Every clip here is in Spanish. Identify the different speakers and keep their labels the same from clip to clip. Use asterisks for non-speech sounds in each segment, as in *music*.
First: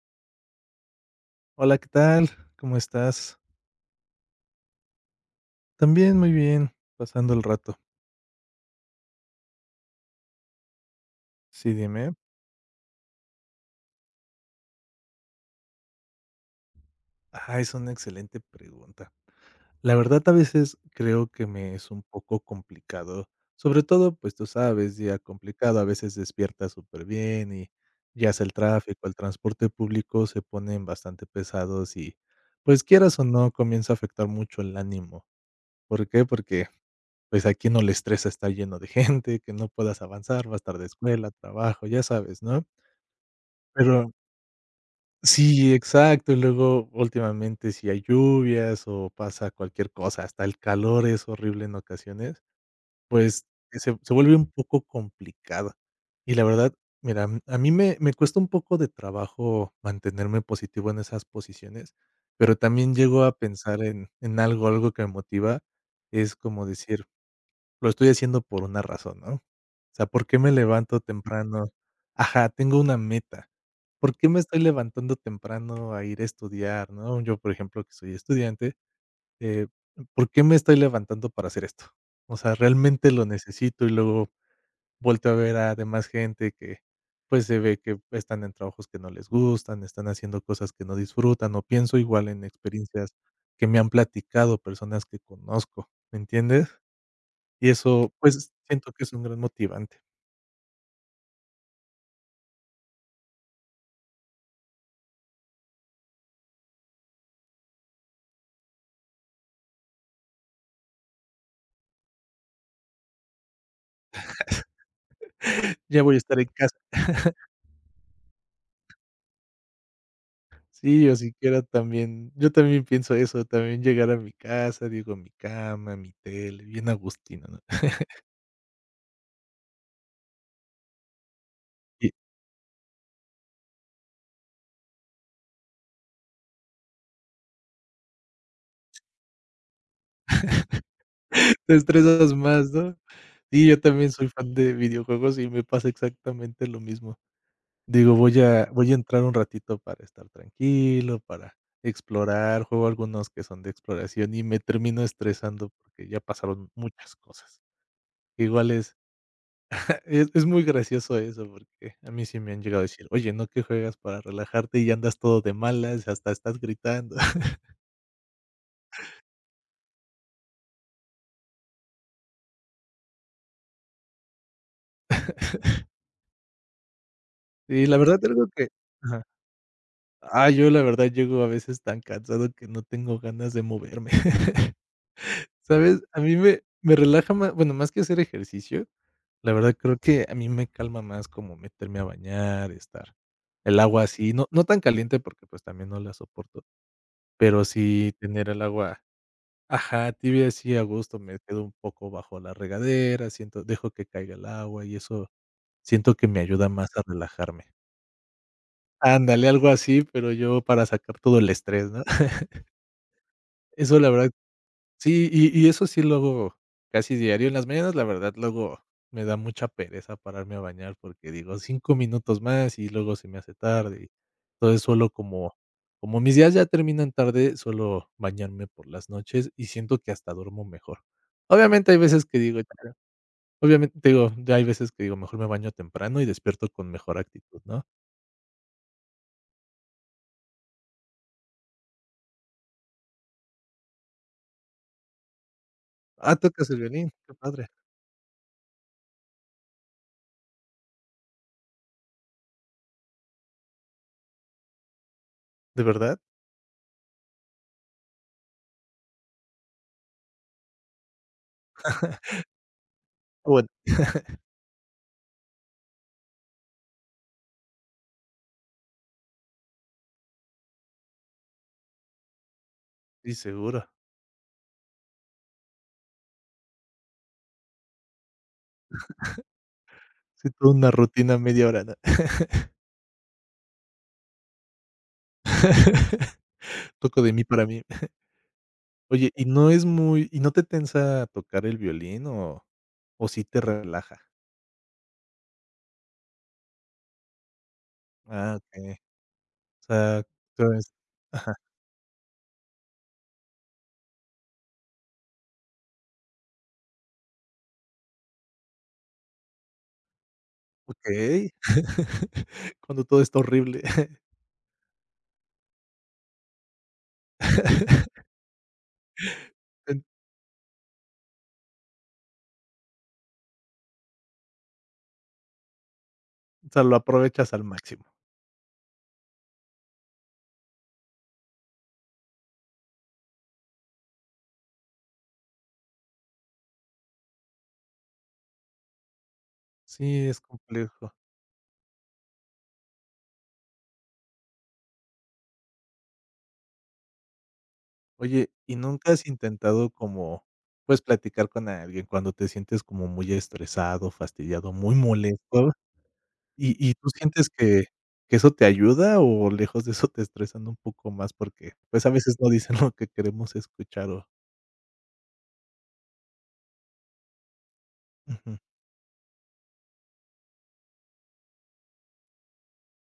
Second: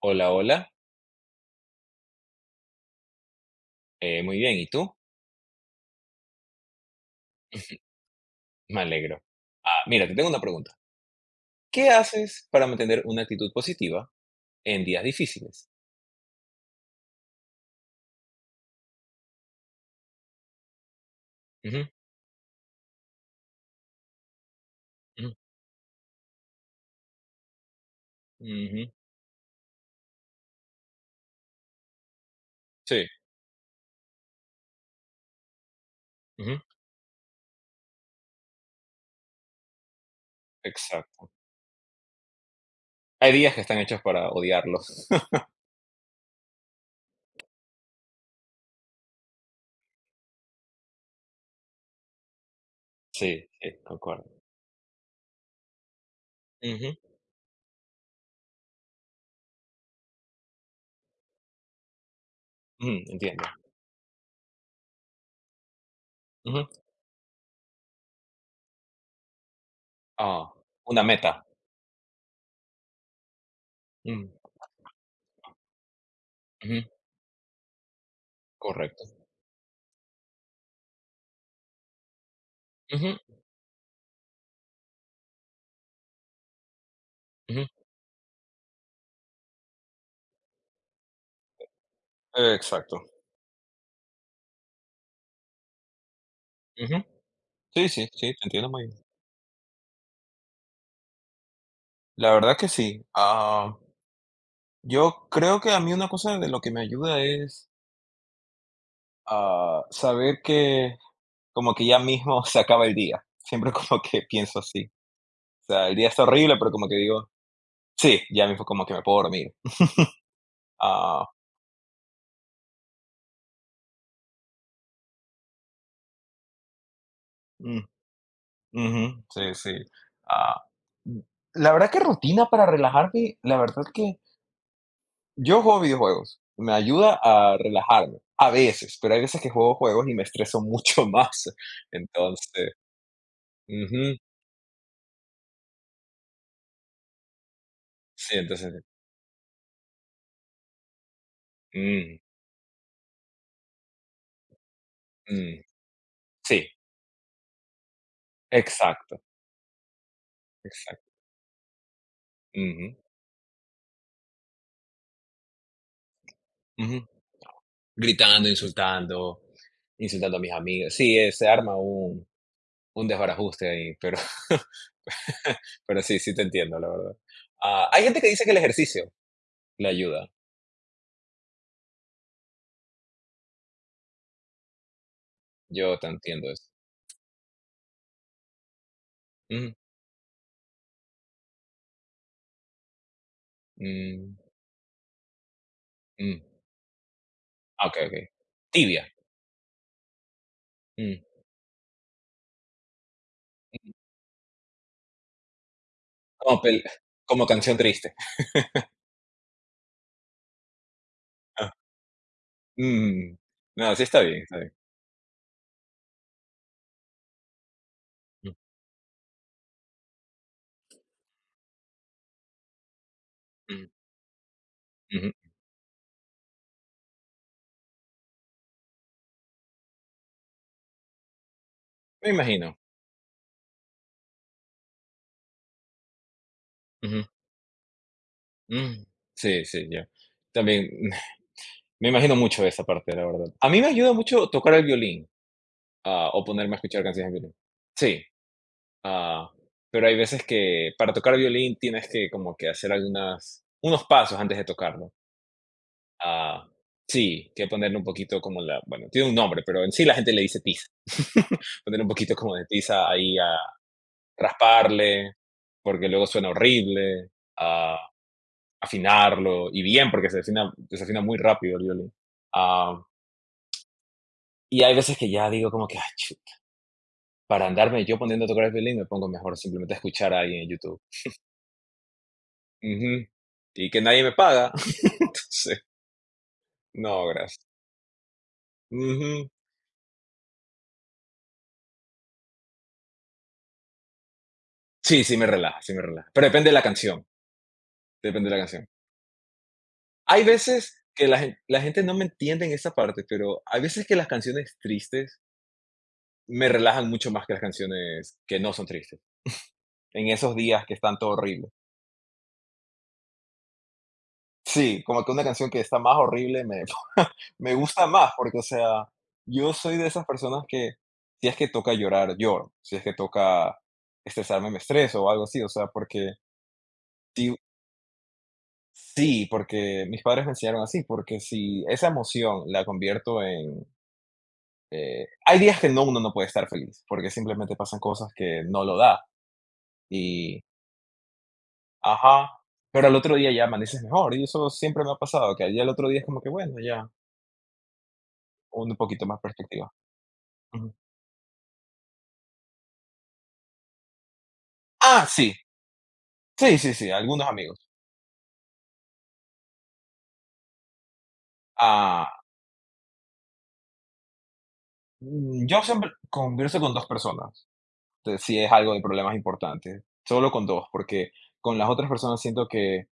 Speaker 1: Hola, hola.
Speaker 2: Hola, ¿qué tal? ¿Cómo estás?
Speaker 1: Muy bien, ¿y tú?
Speaker 2: También muy bien, pasando el rato.
Speaker 1: Me alegro. Mira, te tengo una pregunta.
Speaker 2: Sí,
Speaker 1: ¿Qué
Speaker 2: dime.
Speaker 1: haces para mantener una actitud positiva en días difíciles?
Speaker 2: Ah, es una excelente pregunta. La verdad, a veces creo que me
Speaker 1: Ujú,
Speaker 2: es un poco complicado, sobre todo, pues tú sabes, día
Speaker 1: ujú,
Speaker 2: complicado, a veces despiertas súper bien y ya sea el
Speaker 1: ujú.
Speaker 2: tráfico, el transporte público se ponen bastante pesados y pues
Speaker 1: Sí,
Speaker 2: quieras o no, comienza a afectar mucho el ánimo. ¿Por qué?
Speaker 1: ujú,
Speaker 2: Porque pues a quién no le estresa estar lleno de *laughs* gente, que no puedas avanzar, vas tarde a
Speaker 1: exacto.
Speaker 2: escuela, trabajo, ya sabes, ¿no?
Speaker 1: Hay días que están hechos
Speaker 2: Pero
Speaker 1: para odiarlos. *laughs*
Speaker 2: sí, exacto, y luego últimamente si hay lluvias o pasa cualquier cosa, hasta el calor es horrible en ocasiones, pues,
Speaker 1: Sí, sí,
Speaker 2: se vuelve
Speaker 1: concuerdo.
Speaker 2: un poco complicado. Y la verdad,
Speaker 1: Ujú,
Speaker 2: mira, a mí me cuesta un poco de trabajo mantenerme positivo en esas posiciones, pero también
Speaker 1: ujú,
Speaker 2: llego a
Speaker 1: entiendo.
Speaker 2: pensar en algo que me motiva, es
Speaker 1: Ujú.
Speaker 2: como decir: "Lo estoy haciendo por una razón", ¿no? O sea, ¿por qué me
Speaker 1: Ah,
Speaker 2: levanto
Speaker 1: una meta.
Speaker 2: temprano? Ajá, tengo una meta. ¿Por qué
Speaker 1: Mm,
Speaker 2: me estoy levantando temprano a ir a
Speaker 1: ujú,
Speaker 2: estudiar?, ¿no? Yo, por ejemplo, que soy estudiante,
Speaker 1: correcto.
Speaker 2: eh, ¿por qué me estoy levantando para hacer esto? O sea, ¿realmente
Speaker 1: Ujú,
Speaker 2: lo necesito? Y luego vuelto a ver a demás gente que, pues, se
Speaker 1: ujú,
Speaker 2: ve que están en trabajos que no les gustan, están haciendo cosas que no disfrutan, o pienso igual en
Speaker 1: exacto.
Speaker 2: experiencias que me han platicado personas que conozco, ¿me entiendes?
Speaker 1: Ujú.
Speaker 2: Y
Speaker 1: Sí, sí,
Speaker 2: eso,
Speaker 1: sí, te
Speaker 2: pues,
Speaker 1: entiendo muy
Speaker 2: siento
Speaker 1: bien.
Speaker 2: que es un gran motivante.
Speaker 1: La verdad que sí. Yo creo que a mí una cosa de lo que me ayuda es saber que como que ya mismo *laughs* se acaba el día. Siempre *laughs* como que pienso así. O
Speaker 2: *laughs*
Speaker 1: sea, el
Speaker 2: Ya
Speaker 1: día
Speaker 2: voy a
Speaker 1: está
Speaker 2: estar en
Speaker 1: horrible, pero
Speaker 2: casa.
Speaker 1: como que digo: "Sí, ya mismo como que me puedo dormir".
Speaker 2: Sí, o
Speaker 1: Ah,
Speaker 2: siquiera también, yo también pienso eso, también llegar a mi casa, digo, mi cama, mi tele, bien agustino, ¿no?
Speaker 1: mm,
Speaker 2: *laughs*
Speaker 1: Ujú, sí, sí. Ah, mm, la verdad que
Speaker 2: Y
Speaker 1: rutina para relajarme, la verdad que yo juego videojuegos, me ayuda a relajarme, a veces, pero hay veces que juego juegos y me estreso *laughs* mucho más.
Speaker 2: te estresas más,
Speaker 1: Entonces
Speaker 2: ¿no? Sí, yo también
Speaker 1: ujú,
Speaker 2: soy fan de videojuegos y me pasa exactamente lo mismo. Digo,
Speaker 1: sí,
Speaker 2: voy a
Speaker 1: entonces
Speaker 2: voy a entrar un ratito para estar tranquilo, para
Speaker 1: mm,
Speaker 2: explorar, juego algunos que son de exploración y me termino
Speaker 1: mm,
Speaker 2: estresando porque ya
Speaker 1: sí,
Speaker 2: pasaron muchas cosas. Igual es
Speaker 1: exacto,
Speaker 2: Es muy
Speaker 1: exacto.
Speaker 2: gracioso eso, porque a mí sí me han llegado a
Speaker 1: Ujú,
Speaker 2: decir: "Oye, ¿no que juegas para relajarte y andas todo de malas, hasta estás
Speaker 1: ujú.
Speaker 2: gritando?". *laughs*
Speaker 1: Gritando, insultando, insultando a mis amigos. Sí, se arma un desbarajuste ahí, pero *laughs* pero sí, sí te entiendo, la verdad.
Speaker 2: Y la
Speaker 1: Hay
Speaker 2: verdad
Speaker 1: gente que dice
Speaker 2: algo
Speaker 1: que el
Speaker 2: que
Speaker 1: ejercicio
Speaker 2: ajá.
Speaker 1: le ayuda.
Speaker 2: Ah, yo la verdad llego a veces tan cansado que no tengo ganas de moverme, *laughs*
Speaker 1: Yo
Speaker 2: ¿sabes?
Speaker 1: te
Speaker 2: A mí
Speaker 1: entiendo
Speaker 2: me
Speaker 1: eso.
Speaker 2: me relaja más, bueno, más que hacer ejercicio, la
Speaker 1: Mm,
Speaker 2: verdad creo que a mí me calma más como meterme a bañar, estar el agua así,
Speaker 1: mm,
Speaker 2: no no tan caliente porque, pues, también no la
Speaker 1: mm.
Speaker 2: soporto, pero
Speaker 1: Okey,
Speaker 2: sí
Speaker 1: okey.
Speaker 2: tener el agua.
Speaker 1: Tibia.
Speaker 2: Ajá, tibia sí a gusto,
Speaker 1: Mm.
Speaker 2: me quedo un poco bajo la regadera, siento dejo que caiga el agua y eso siento que me
Speaker 1: Como
Speaker 2: ayuda
Speaker 1: pel
Speaker 2: más a
Speaker 1: Como
Speaker 2: relajarme.
Speaker 1: canción triste.
Speaker 2: Ándale, algo así, pero yo para sacar todo el estrés,
Speaker 1: *laughs*
Speaker 2: ¿no? *laughs*
Speaker 1: Mm. No,
Speaker 2: Eso
Speaker 1: sí
Speaker 2: la
Speaker 1: está
Speaker 2: verdad
Speaker 1: bien, está bien.
Speaker 2: sí, y eso sí lo hago casi diario. En las mañanas, la verdad,
Speaker 1: Mm,
Speaker 2: luego me da mucha pereza pararme a bañar porque digo: 5 minutos más", y luego se me hace
Speaker 1: mm,
Speaker 2: tarde, y entonces suelo
Speaker 1: ujú.
Speaker 2: como mis días ya terminan tarde, suelo bañarme por las noches y siento que hasta duermo mejor. Obviamente, hay veces
Speaker 1: Me
Speaker 2: que digo
Speaker 1: imagino.
Speaker 2: obviamente, digo, ya hay veces que digo: "Mejor me baño temprano y despierto con mejor
Speaker 1: Ujú.
Speaker 2: actitud", ¿no?
Speaker 1: Mm. Sí, sí, ya. También *laughs* me imagino mucho esa parte, la verdad. A mí me ayuda mucho tocar el violín.
Speaker 2: Ah,
Speaker 1: O
Speaker 2: tocas
Speaker 1: ponerme a
Speaker 2: el
Speaker 1: escuchar
Speaker 2: violín,
Speaker 1: canciones
Speaker 2: qué
Speaker 1: de violín.
Speaker 2: padre,
Speaker 1: Sí, ah, pero hay veces que para tocar violín tienes que como que hacer algunas unos pasos antes de tocarlo.
Speaker 2: ¿de verdad?
Speaker 1: Ah, sí, que ponerle un poquito como la, bueno, tiene un nombre, pero en sí la gente le dice tiza. *laughs* Ponerle un poquito como de tiza ahí
Speaker 2: Ah,
Speaker 1: a
Speaker 2: bueno,
Speaker 1: rasparle, porque luego suena horrible, a afinarlo, y bien, porque se afina muy rápido el violín. Ah,
Speaker 2: sí, seguro.
Speaker 1: y hay veces que ya digo como que, para andarme yo poniendo a tocar el violín, me pongo mejor simplemente a escuchar a
Speaker 2: Sí,
Speaker 1: alguien en
Speaker 2: toda una
Speaker 1: YouTube.
Speaker 2: rutina media hora, ¿no?
Speaker 1: Ujú. Y que nadie me paga. *laughs* Entonces,
Speaker 2: *laughs* Toco
Speaker 1: no,
Speaker 2: de mí para
Speaker 1: gracias.
Speaker 2: mí. Oye,
Speaker 1: Ujú.
Speaker 2: ¿y no te tensa tocar el violín o sí te relaja?
Speaker 1: Sí, sí me relaja, sí me relaja. Pero depende de la canción, depende
Speaker 2: Ah,
Speaker 1: de la canción.
Speaker 2: okey. O sea,
Speaker 1: Hay
Speaker 2: tú es
Speaker 1: veces que la
Speaker 2: ajá,
Speaker 1: gen la gente no me entiende en esa parte, pero hay veces que las canciones tristes me relajan mucho más que las canciones que no son tristes, en esos días que están todo
Speaker 2: okey.
Speaker 1: horrible.
Speaker 2: *laughs* Cuando todo está horrible.
Speaker 1: Sí, como que una canción que está más horrible me *laughs* me gusta
Speaker 2: *laughs*
Speaker 1: más, porque, o sea, yo soy
Speaker 2: En
Speaker 1: de esas personas que si es que toca llorar, lloro, si es que toca estresarme, me estreso o algo así, o sea, porque
Speaker 2: O sea, lo aprovechas
Speaker 1: sí
Speaker 2: al máximo.
Speaker 1: sí, porque mis padres me enseñaron así, porque si esa emoción la convierto en, hay días que no, uno no puede estar feliz, porque simplemente pasan cosas que no lo da
Speaker 2: Sí, es
Speaker 1: y
Speaker 2: complejo.
Speaker 1: ajá, pero al otro día ya amaneces mejor, y eso siempre me ha pasado, que ya al otro día es como que, bueno, ya
Speaker 2: Oye, ¿y
Speaker 1: un
Speaker 2: nunca has
Speaker 1: poquito más
Speaker 2: intentado
Speaker 1: perspectiva.
Speaker 2: como, pues, platicar con alguien cuando te sientes como muy estresado, fastidiado, muy
Speaker 1: Ah, sí.
Speaker 2: molesto? ¿Y
Speaker 1: Sí,
Speaker 2: y
Speaker 1: sí,
Speaker 2: tú
Speaker 1: sí, algunos
Speaker 2: sientes que
Speaker 1: amigos.
Speaker 2: que eso te ayuda o lejos de eso te estresan un poco más? Porque, pues, a veces
Speaker 1: Ah,
Speaker 2: no dicen lo que queremos escuchar o
Speaker 1: yo siempre converso con 2 personas, entonces,
Speaker 2: ujú.
Speaker 1: si es algo de problemas importantes, solo con 2 porque con las otras personas siento que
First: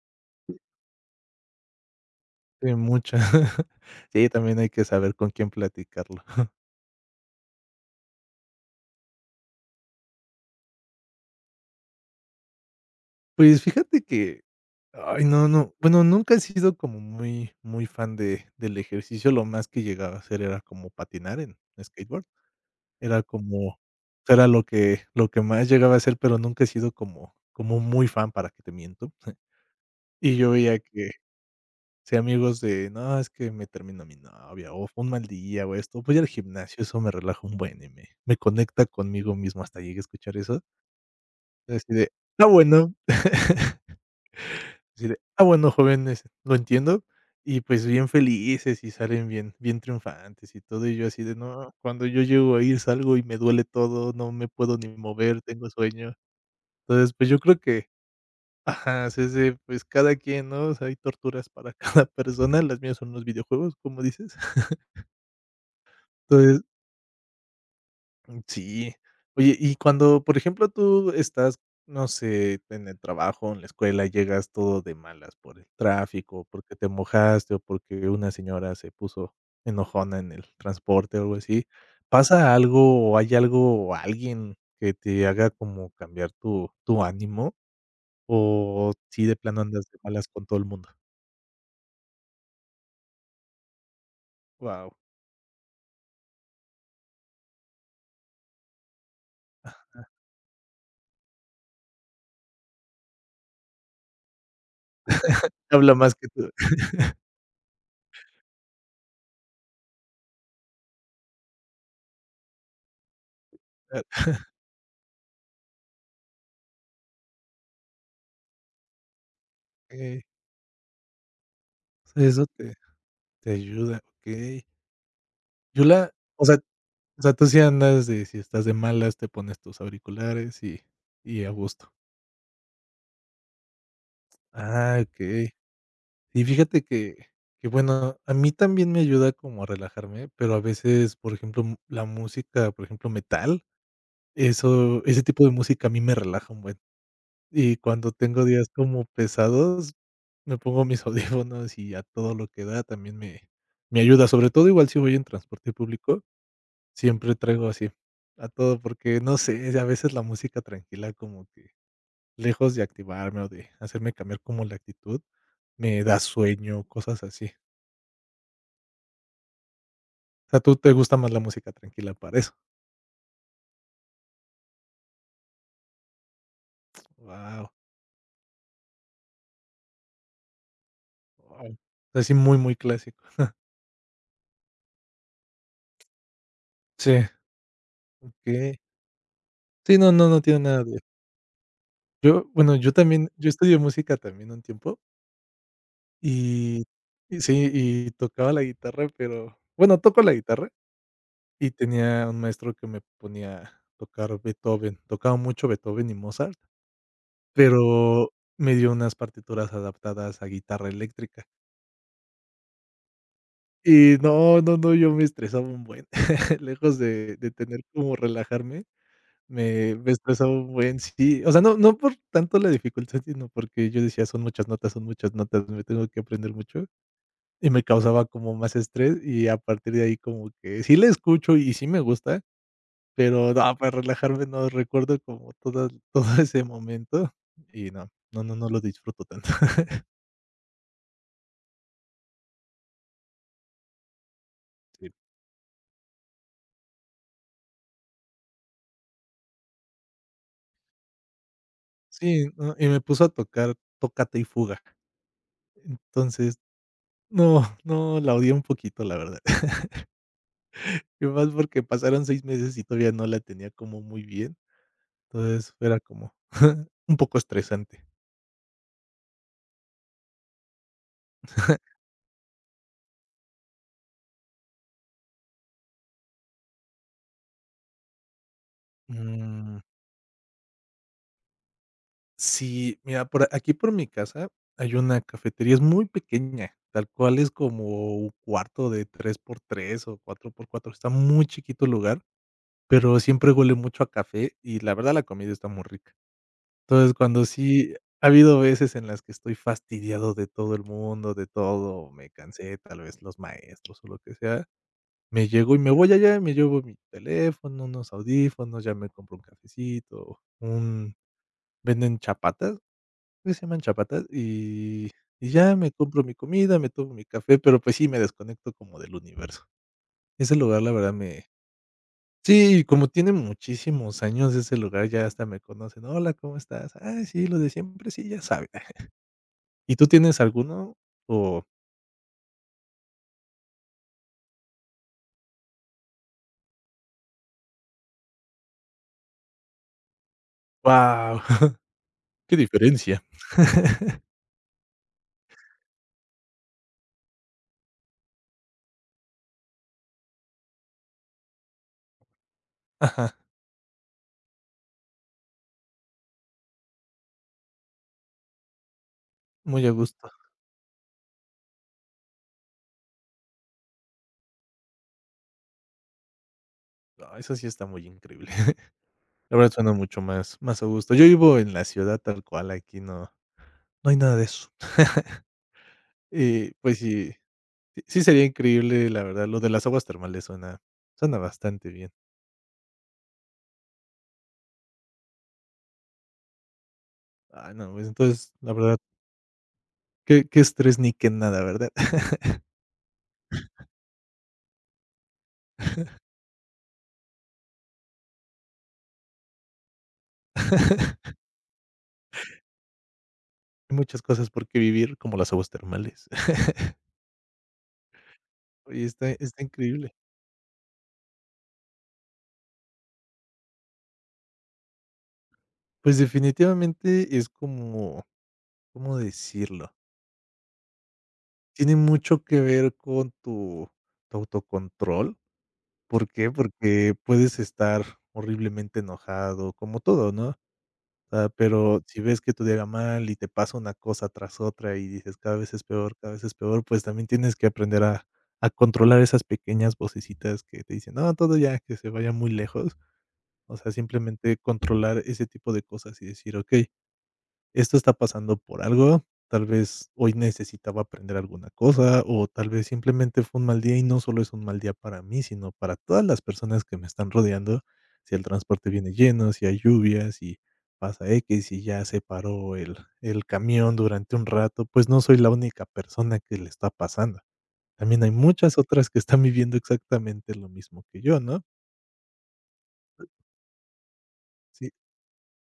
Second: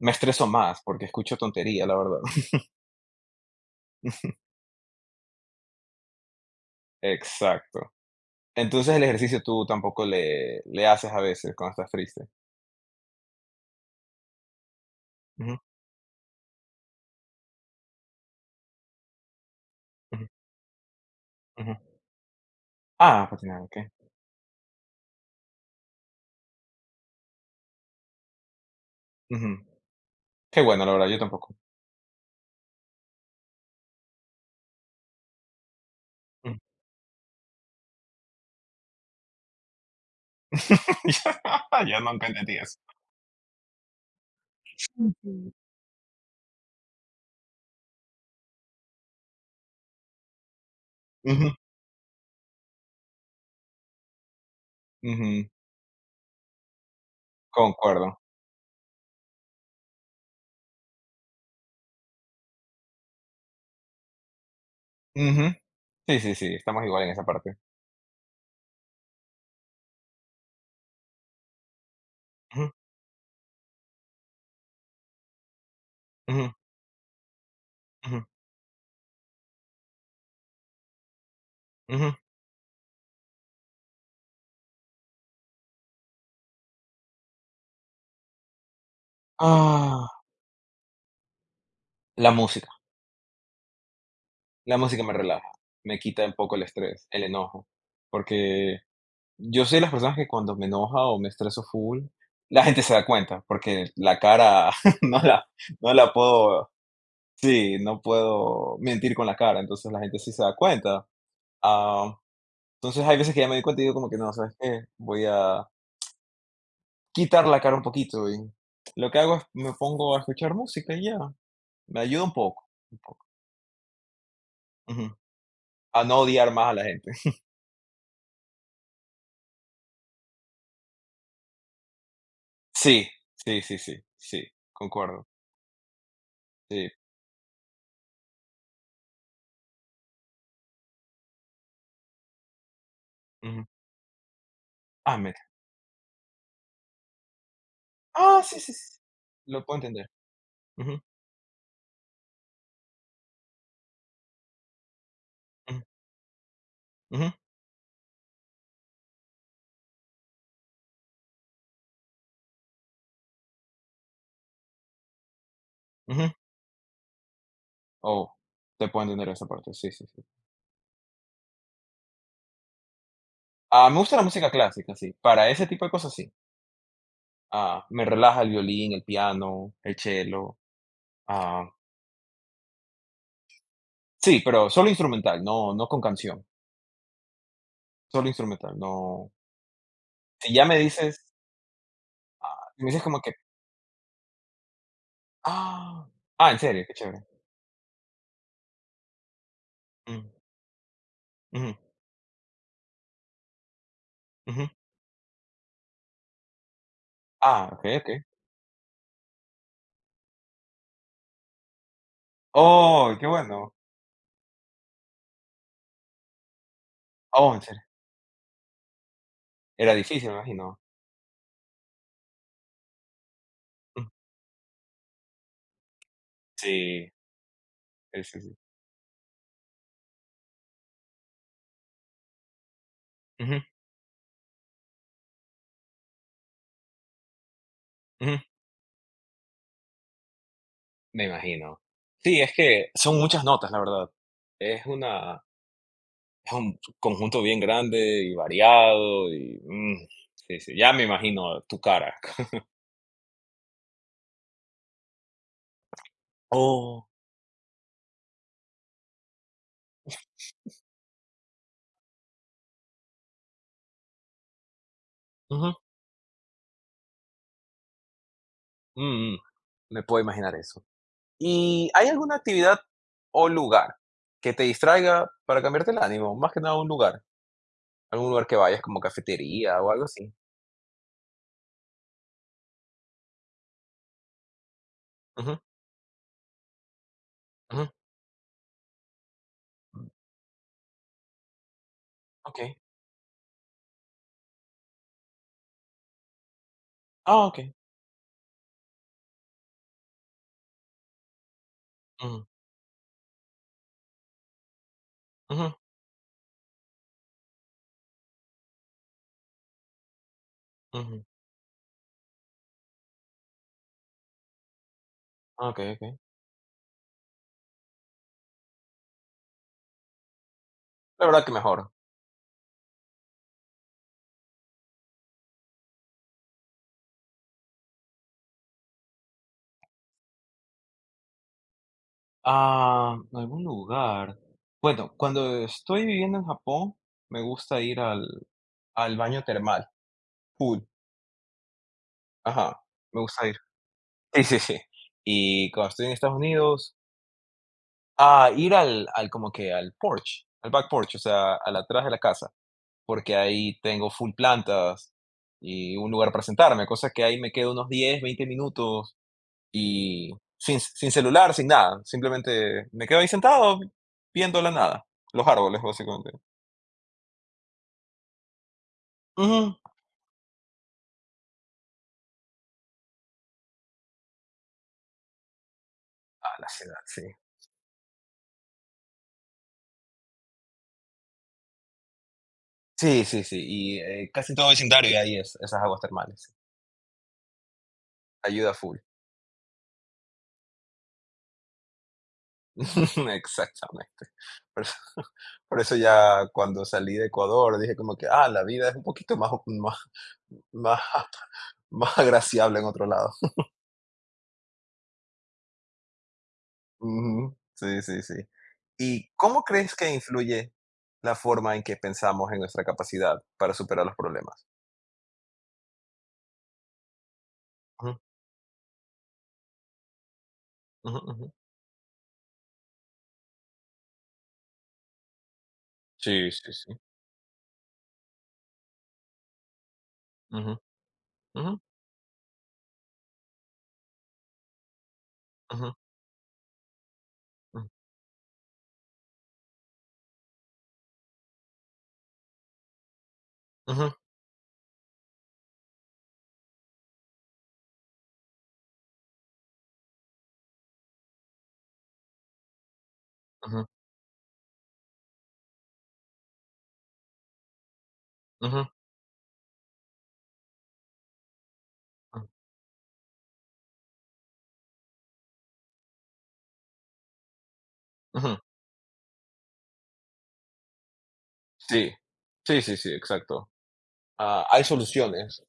Speaker 1: me estreso más, porque escucho tontería, la verdad. *laughs*
Speaker 2: Sí, mucha. *laughs* Sí, también hay que saber con quién platicarlo. *laughs*
Speaker 1: Exacto. Entonces, el ejercicio tú tampoco le haces a veces cuando estás triste.
Speaker 2: Pues, fíjate que, ay, no,
Speaker 1: Ujú,
Speaker 2: no, bueno, nunca he sido como muy muy fan de del ejercicio, lo más que llegaba a
Speaker 1: ujú,
Speaker 2: hacer era como patinar en
Speaker 1: ujú.
Speaker 2: skateboard, era
Speaker 1: Patinar,
Speaker 2: como
Speaker 1: okey.
Speaker 2: era lo que más llegaba a hacer, pero nunca he sido como muy fan, ¿para que te miento? *laughs*
Speaker 1: Ujú.
Speaker 2: Y yo
Speaker 1: Qué
Speaker 2: veía
Speaker 1: bueno, la verdad,
Speaker 2: que
Speaker 1: yo tampoco.
Speaker 2: sí, amigos de: "No, es que me terminó mi novia", o "Fue un mal día", o esto. Voy al
Speaker 1: Ujú.
Speaker 2: gimnasio, eso me relaja un buen y me conecta conmigo mismo. Hasta llegué a escuchar eso.
Speaker 1: *laughs*
Speaker 2: Así
Speaker 1: Yo
Speaker 2: de:
Speaker 1: nunca
Speaker 2: "Ah,
Speaker 1: entendí eso.
Speaker 2: bueno". *laughs* Así de: "Ah,
Speaker 1: Ujú.
Speaker 2: bueno, jóvenes, lo entiendo". Y, pues, bien felices y salen bien triunfantes y todo. Y yo así de:
Speaker 1: Ujú,
Speaker 2: "No, cuando yo llego ahí, salgo y me duele todo, no me puedo ni mover,
Speaker 1: ujú,
Speaker 2: tengo sueño". Entonces, pues, yo creo que
Speaker 1: concuerdo.
Speaker 2: ajá, es ese, pues, cada quien, ¿no? O sea, hay torturas para *laughs* cada persona. Las mías son los videojuegos, como dices.
Speaker 1: Ujú. Sí, sí, sí,
Speaker 2: Entonces,
Speaker 1: estamos igual en esa parte.
Speaker 2: sí. Oye, y cuando, por ejemplo, tú estás, no sé,
Speaker 1: Ujú,
Speaker 2: en el trabajo, en la escuela, llegas todo de malas por el tráfico,
Speaker 1: ujú,
Speaker 2: porque te mojaste o porque
Speaker 1: ujú,
Speaker 2: una señora se puso enojona en el transporte o algo así,
Speaker 1: ujú.
Speaker 2: ¿pasa algo o hay algo o alguien que te haga como cambiar tu ánimo? ¿O sí de plano andas de
Speaker 1: Ah,
Speaker 2: malas con todo el mundo?
Speaker 1: la música. La
Speaker 2: Wow,
Speaker 1: música me relaja, me quita un poco el estrés, el enojo, porque yo soy de las personas que cuando me enoja o me estreso full, la gente se da cuenta, porque la cara *laughs* no la no
Speaker 2: habla más
Speaker 1: la
Speaker 2: que tú.
Speaker 1: puedo sí, no puedo mentir con la cara, entonces la gente sí se da cuenta. Ah, entonces hay veces que ya me doy cuenta y digo como que no,
Speaker 2: *laughs*
Speaker 1: ¿sabes qué? Voy a quitar la cara un poquito y lo que hago es me pongo a
Speaker 2: Okey.
Speaker 1: escuchar música y ya. Me ayuda un
Speaker 2: Eso
Speaker 1: poco,
Speaker 2: te
Speaker 1: un poco.
Speaker 2: te ayuda, okey.
Speaker 1: Ujú.
Speaker 2: Yo
Speaker 1: A
Speaker 2: la
Speaker 1: no
Speaker 2: o
Speaker 1: odiar
Speaker 2: sea
Speaker 1: más a la gente.
Speaker 2: O sea,
Speaker 1: *laughs*
Speaker 2: tú sí andas de si estás de malas, te pones tus auriculares y a gusto.
Speaker 1: Sí, sí, sí, sí, sí,
Speaker 2: Ah,
Speaker 1: concuerdo.
Speaker 2: okey. Y fíjate
Speaker 1: Sí,
Speaker 2: que bueno, a mí también me ayuda como a relajarme, pero a veces, por ejemplo, la música, por ejemplo, metal,
Speaker 1: ujú.
Speaker 2: eso ese
Speaker 1: Mira.
Speaker 2: tipo de música a mí me relaja un buen. Y cuando tengo
Speaker 1: Sí,
Speaker 2: días
Speaker 1: sí, sí.
Speaker 2: como
Speaker 1: Lo puedo
Speaker 2: pesados,
Speaker 1: entender.
Speaker 2: me pongo
Speaker 1: Ujú,
Speaker 2: mis *laughs* audífonos y a todo lo que da también me ayuda, sobre todo igual si voy en transporte
Speaker 1: ujú,
Speaker 2: público.
Speaker 1: ujú,
Speaker 2: Siempre traigo así, a todo, porque no sé, a veces la música tranquila como que lejos de activarme o de hacerme cambiar como la actitud, me da
Speaker 1: ujú.
Speaker 2: sueño, cosas así.
Speaker 1: Oh, te puedo entender esa parte. Sí, sí, sí.
Speaker 2: O sea, ¿tú te gusta más la música tranquila para eso?
Speaker 1: Me gusta la música clásica, sí. Para ese tipo de cosas, sí.
Speaker 2: Wow.
Speaker 1: Me relaja el violín, el piano, el cello. Ah,
Speaker 2: Así muy, muy clásico.
Speaker 1: sí, pero solo instrumental, no, no con canción.
Speaker 2: Sí,
Speaker 1: Solo instrumental,
Speaker 2: okey.
Speaker 1: no.
Speaker 2: Sí, no, no, no
Speaker 1: Si
Speaker 2: tiene
Speaker 1: ya me
Speaker 2: nada de
Speaker 1: dices,
Speaker 2: yo, bueno,
Speaker 1: si
Speaker 2: yo
Speaker 1: me dices como
Speaker 2: también,
Speaker 1: que,
Speaker 2: yo estudié música también un tiempo
Speaker 1: ah, en
Speaker 2: y
Speaker 1: serio, qué chévere.
Speaker 2: y sí, y tocaba la guitarra, pero bueno, toco
Speaker 1: Mm.
Speaker 2: la guitarra. Y
Speaker 1: Ujú,
Speaker 2: tenía un maestro que me ponía a tocar
Speaker 1: ujú.
Speaker 2: Beethoven. Tocaba mucho Beethoven y Mozart,
Speaker 1: Okey, okey.
Speaker 2: pero me dio unas partituras adaptadas a guitarra eléctrica.
Speaker 1: ¡Oh, qué bueno!
Speaker 2: Y no, no, no, yo me estresaba un buen. *laughs* Lejos de
Speaker 1: Oh, en
Speaker 2: tener
Speaker 1: serio.
Speaker 2: como relajarme, me
Speaker 1: Era
Speaker 2: me
Speaker 1: difícil, me
Speaker 2: estresaba un
Speaker 1: imagino.
Speaker 2: buen. Sí, o sea, no no por tanto la dificultad, sino porque yo
Speaker 1: Ujú.
Speaker 2: decía: son muchas notas, me tengo que aprender mucho",
Speaker 1: Sí,
Speaker 2: y me
Speaker 1: sí,
Speaker 2: causaba
Speaker 1: sí,
Speaker 2: como
Speaker 1: sí.
Speaker 2: más estrés, y a partir de ahí como que sí le escucho y sí me gusta. Pero
Speaker 1: Ujú,
Speaker 2: no, para relajarme no recuerdo como todo *laughs* todo ese momento y no,
Speaker 1: ujú.
Speaker 2: no, no, no lo disfruto tanto. *laughs*
Speaker 1: Me imagino. Sí, es que son muchas notas, la verdad. Es
Speaker 2: Sí.
Speaker 1: una es un conjunto bien grande y variado y, mm, sí, sí, ya me imagino tu cara.
Speaker 2: Sí,
Speaker 1: *laughs*
Speaker 2: no, y me puso a tocar Tócate y Fuga. Entonces,
Speaker 1: Oh,
Speaker 2: no, no, la odié un poquito, la verdad. *laughs* Y más porque pasaron 6 meses y todavía no la tenía como muy bien. Entonces,
Speaker 1: ujú,
Speaker 2: era como *laughs* un poco estresante.
Speaker 1: mm, mm, me puedo imaginar eso. ¿Y hay alguna actividad o lugar que te distraiga para cambiarte el ánimo? Más que nada un lugar. Algún lugar que vayas, como
Speaker 2: Mm.
Speaker 1: cafetería o algo así.
Speaker 2: Sí, mira, por aquí por mi casa hay una
Speaker 1: Ujú,
Speaker 2: cafetería, es muy pequeña, tal cual es
Speaker 1: ujú.
Speaker 2: como un cuarto de 3 por 3 o 4 por 4, está muy chiquito el lugar,
Speaker 1: Okey.
Speaker 2: pero siempre huele mucho a café y la verdad la comida está muy rica. Entonces, cuando
Speaker 1: Ah, okey.
Speaker 2: sí ha habido veces en las que estoy fastidiado de todo el mundo, de todo, me
Speaker 1: Ujú,
Speaker 2: cansé, tal vez los maestros o lo que sea, me
Speaker 1: ujú,
Speaker 2: llego y me voy allá, me llevo mi teléfono, unos audífonos, ya me compro un cafecito, un
Speaker 1: ujú.
Speaker 2: venden chapatas, creo que se llaman chapatas, y
Speaker 1: Ah,
Speaker 2: ya
Speaker 1: okey,
Speaker 2: me
Speaker 1: okey.
Speaker 2: compro mi comida, me tomo mi café, pero, pues, sí me desconecto como del universo. Ese lugar, la verdad,
Speaker 1: La verdad
Speaker 2: me
Speaker 1: que mejor.
Speaker 2: sí, como tiene muchísimos años ese lugar, ya hasta me conocen: "Hola, ¿cómo estás?". Ah, sí, lo de siempre, sí, ya sabe". *laughs* ¿Y tú tienes alguno? O
Speaker 1: Algún lugar. Bueno, cuando estoy viviendo en Japón, me gusta ir al baño termal, pool.
Speaker 2: wow. *laughs* ¡Qué
Speaker 1: Ajá, me
Speaker 2: diferencia!
Speaker 1: gusta ir. *laughs* Sí, sí, sí. Y cuando estoy en Estados Unidos, ir al como que al porch, al back porch, o sea, al atrás de la casa.
Speaker 2: Ajá,
Speaker 1: Porque ahí tengo full plantas y un lugar para sentarme, cosa que ahí me quedo unos 10-20 minutos
Speaker 2: muy a gusto.
Speaker 1: y sin, sin celular, sin nada, simplemente me quedo ahí sentado viendo la nada, los árboles básicamente.
Speaker 2: No, eso sí está muy increíble. *laughs* La verdad
Speaker 1: Ujú.
Speaker 2: suena mucho más a gusto. Yo vivo en la ciudad tal cual, aquí no no hay nada de eso. *laughs*
Speaker 1: La
Speaker 2: Y, pues
Speaker 1: ciudad, sí.
Speaker 2: sí. Sí sería increíble, la verdad, lo de las aguas termales suena bastante bien.
Speaker 1: Sí, sí, sí, y casi todo vecindario de ahí es esas aguas termales. Sí.
Speaker 2: Ah, no, pues, entonces, la
Speaker 1: Ayuda
Speaker 2: verdad,
Speaker 1: full.
Speaker 2: qué estrés ni qué nada, ¿verdad?
Speaker 1: *laughs* Exactamente. Por eso, por eso ya cuando salí de Ecuador dije como que, la vida es un poquito más, más, más, *laughs*
Speaker 2: *laughs*
Speaker 1: más agraciable en otro lado.
Speaker 2: Hay muchas cosas por qué vivir, como las aguas termales. *laughs*
Speaker 1: Ujú. Sí, sí, sí.
Speaker 2: Oye,
Speaker 1: ¿Y
Speaker 2: está
Speaker 1: cómo crees
Speaker 2: increíble.
Speaker 1: que influye la forma en que pensamos en nuestra capacidad para superar los problemas?
Speaker 2: Pues, definitivamente es
Speaker 1: Ujú,
Speaker 2: como, ¿cómo decirlo?
Speaker 1: ujú, ujú.
Speaker 2: Tiene mucho que ver con tu autocontrol, ¿por
Speaker 1: Sí,
Speaker 2: qué?
Speaker 1: sí, sí.
Speaker 2: Porque puedes estar horriblemente enojado, como todo, ¿no?
Speaker 1: Ujú,
Speaker 2: Sea,
Speaker 1: ujú,
Speaker 2: pero si ves que tu día mal y te pasa una cosa tras otra y dices: "Cada vez es
Speaker 1: ujú,
Speaker 2: peor, cada vez es peor", pues también tienes que
Speaker 1: ujú,
Speaker 2: aprender a controlar esas pequeñas vocecitas que te dicen: "No, todo ya, que se vaya muy lejos". O sea,
Speaker 1: ujú,
Speaker 2: simplemente controlar ese tipo de cosas y decir: "Okey, esto está pasando por algo, tal vez hoy necesitaba aprender alguna cosa, o tal vez simplemente fue un mal
Speaker 1: ujú,
Speaker 2: día y no solo es un mal día para mí, sino para todas las personas que me están rodeando. Si el transporte
Speaker 1: ujú,
Speaker 2: viene lleno, si hay lluvias, si pasa X, si ya se
Speaker 1: ujú,
Speaker 2: paró el camión durante un rato, pues no soy la única persona que le está pasando. También hay
Speaker 1: ujú.
Speaker 2: muchas otras que están viviendo exactamente lo mismo que yo, ¿no?
Speaker 1: Sí, sí, sí, sí, exacto. Hay
Speaker 2: Sí,
Speaker 1: soluciones.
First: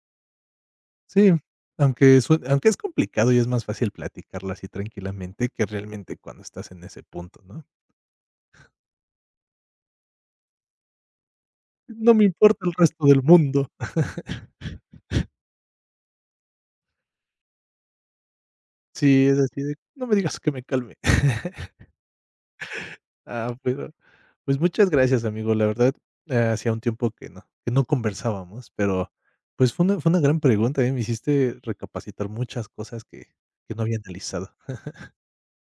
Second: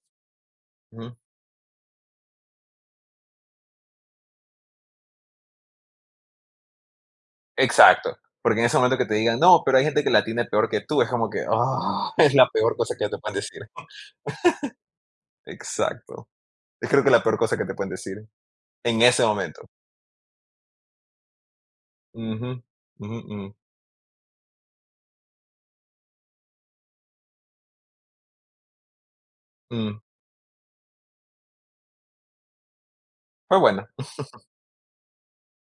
Speaker 1: Ujú.
Speaker 2: sí, aunque sue aunque es complicado y es más fácil platicarlo así tranquilamente que realmente cuando estás en ese punto, ¿no?
Speaker 1: Exacto. Porque en ese momento que te digan, no, pero hay gente que la tiene peor que tú, es como que, ah,
Speaker 2: No
Speaker 1: *laughs*
Speaker 2: me
Speaker 1: es la
Speaker 2: importa el
Speaker 1: peor cosa
Speaker 2: resto
Speaker 1: que te
Speaker 2: del
Speaker 1: pueden decir.
Speaker 2: mundo.
Speaker 1: *laughs* Exacto. Es creo que la peor cosa que te pueden decir en ese
Speaker 2: Sí, es así
Speaker 1: momento.
Speaker 2: de: "No me digas que me calme". *laughs*
Speaker 1: Ujú, ujú, ujú.
Speaker 2: Ah, pero, pues, muchas gracias, amigo, la verdad, hacía un tiempo que no conversábamos, pero, pues, fue una
Speaker 1: Mm,
Speaker 2: fue una gran pregunta, ¿eh? Me hiciste recapacitar muchas cosas que
Speaker 1: fue
Speaker 2: que no
Speaker 1: bueno.
Speaker 2: había analizado.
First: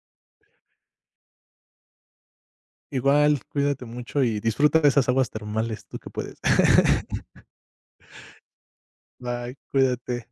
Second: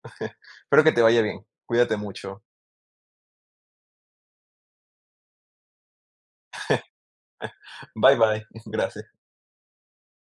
Speaker 1: *laughs* Espero que te vaya bien. Cuídate mucho.
Speaker 2: Igual, cuídate mucho y disfruta de esas aguas termales, tú que puedes. *laughs*
Speaker 1: Bye bye. *laughs* Gracias.
Speaker 2: Bye, cuídate.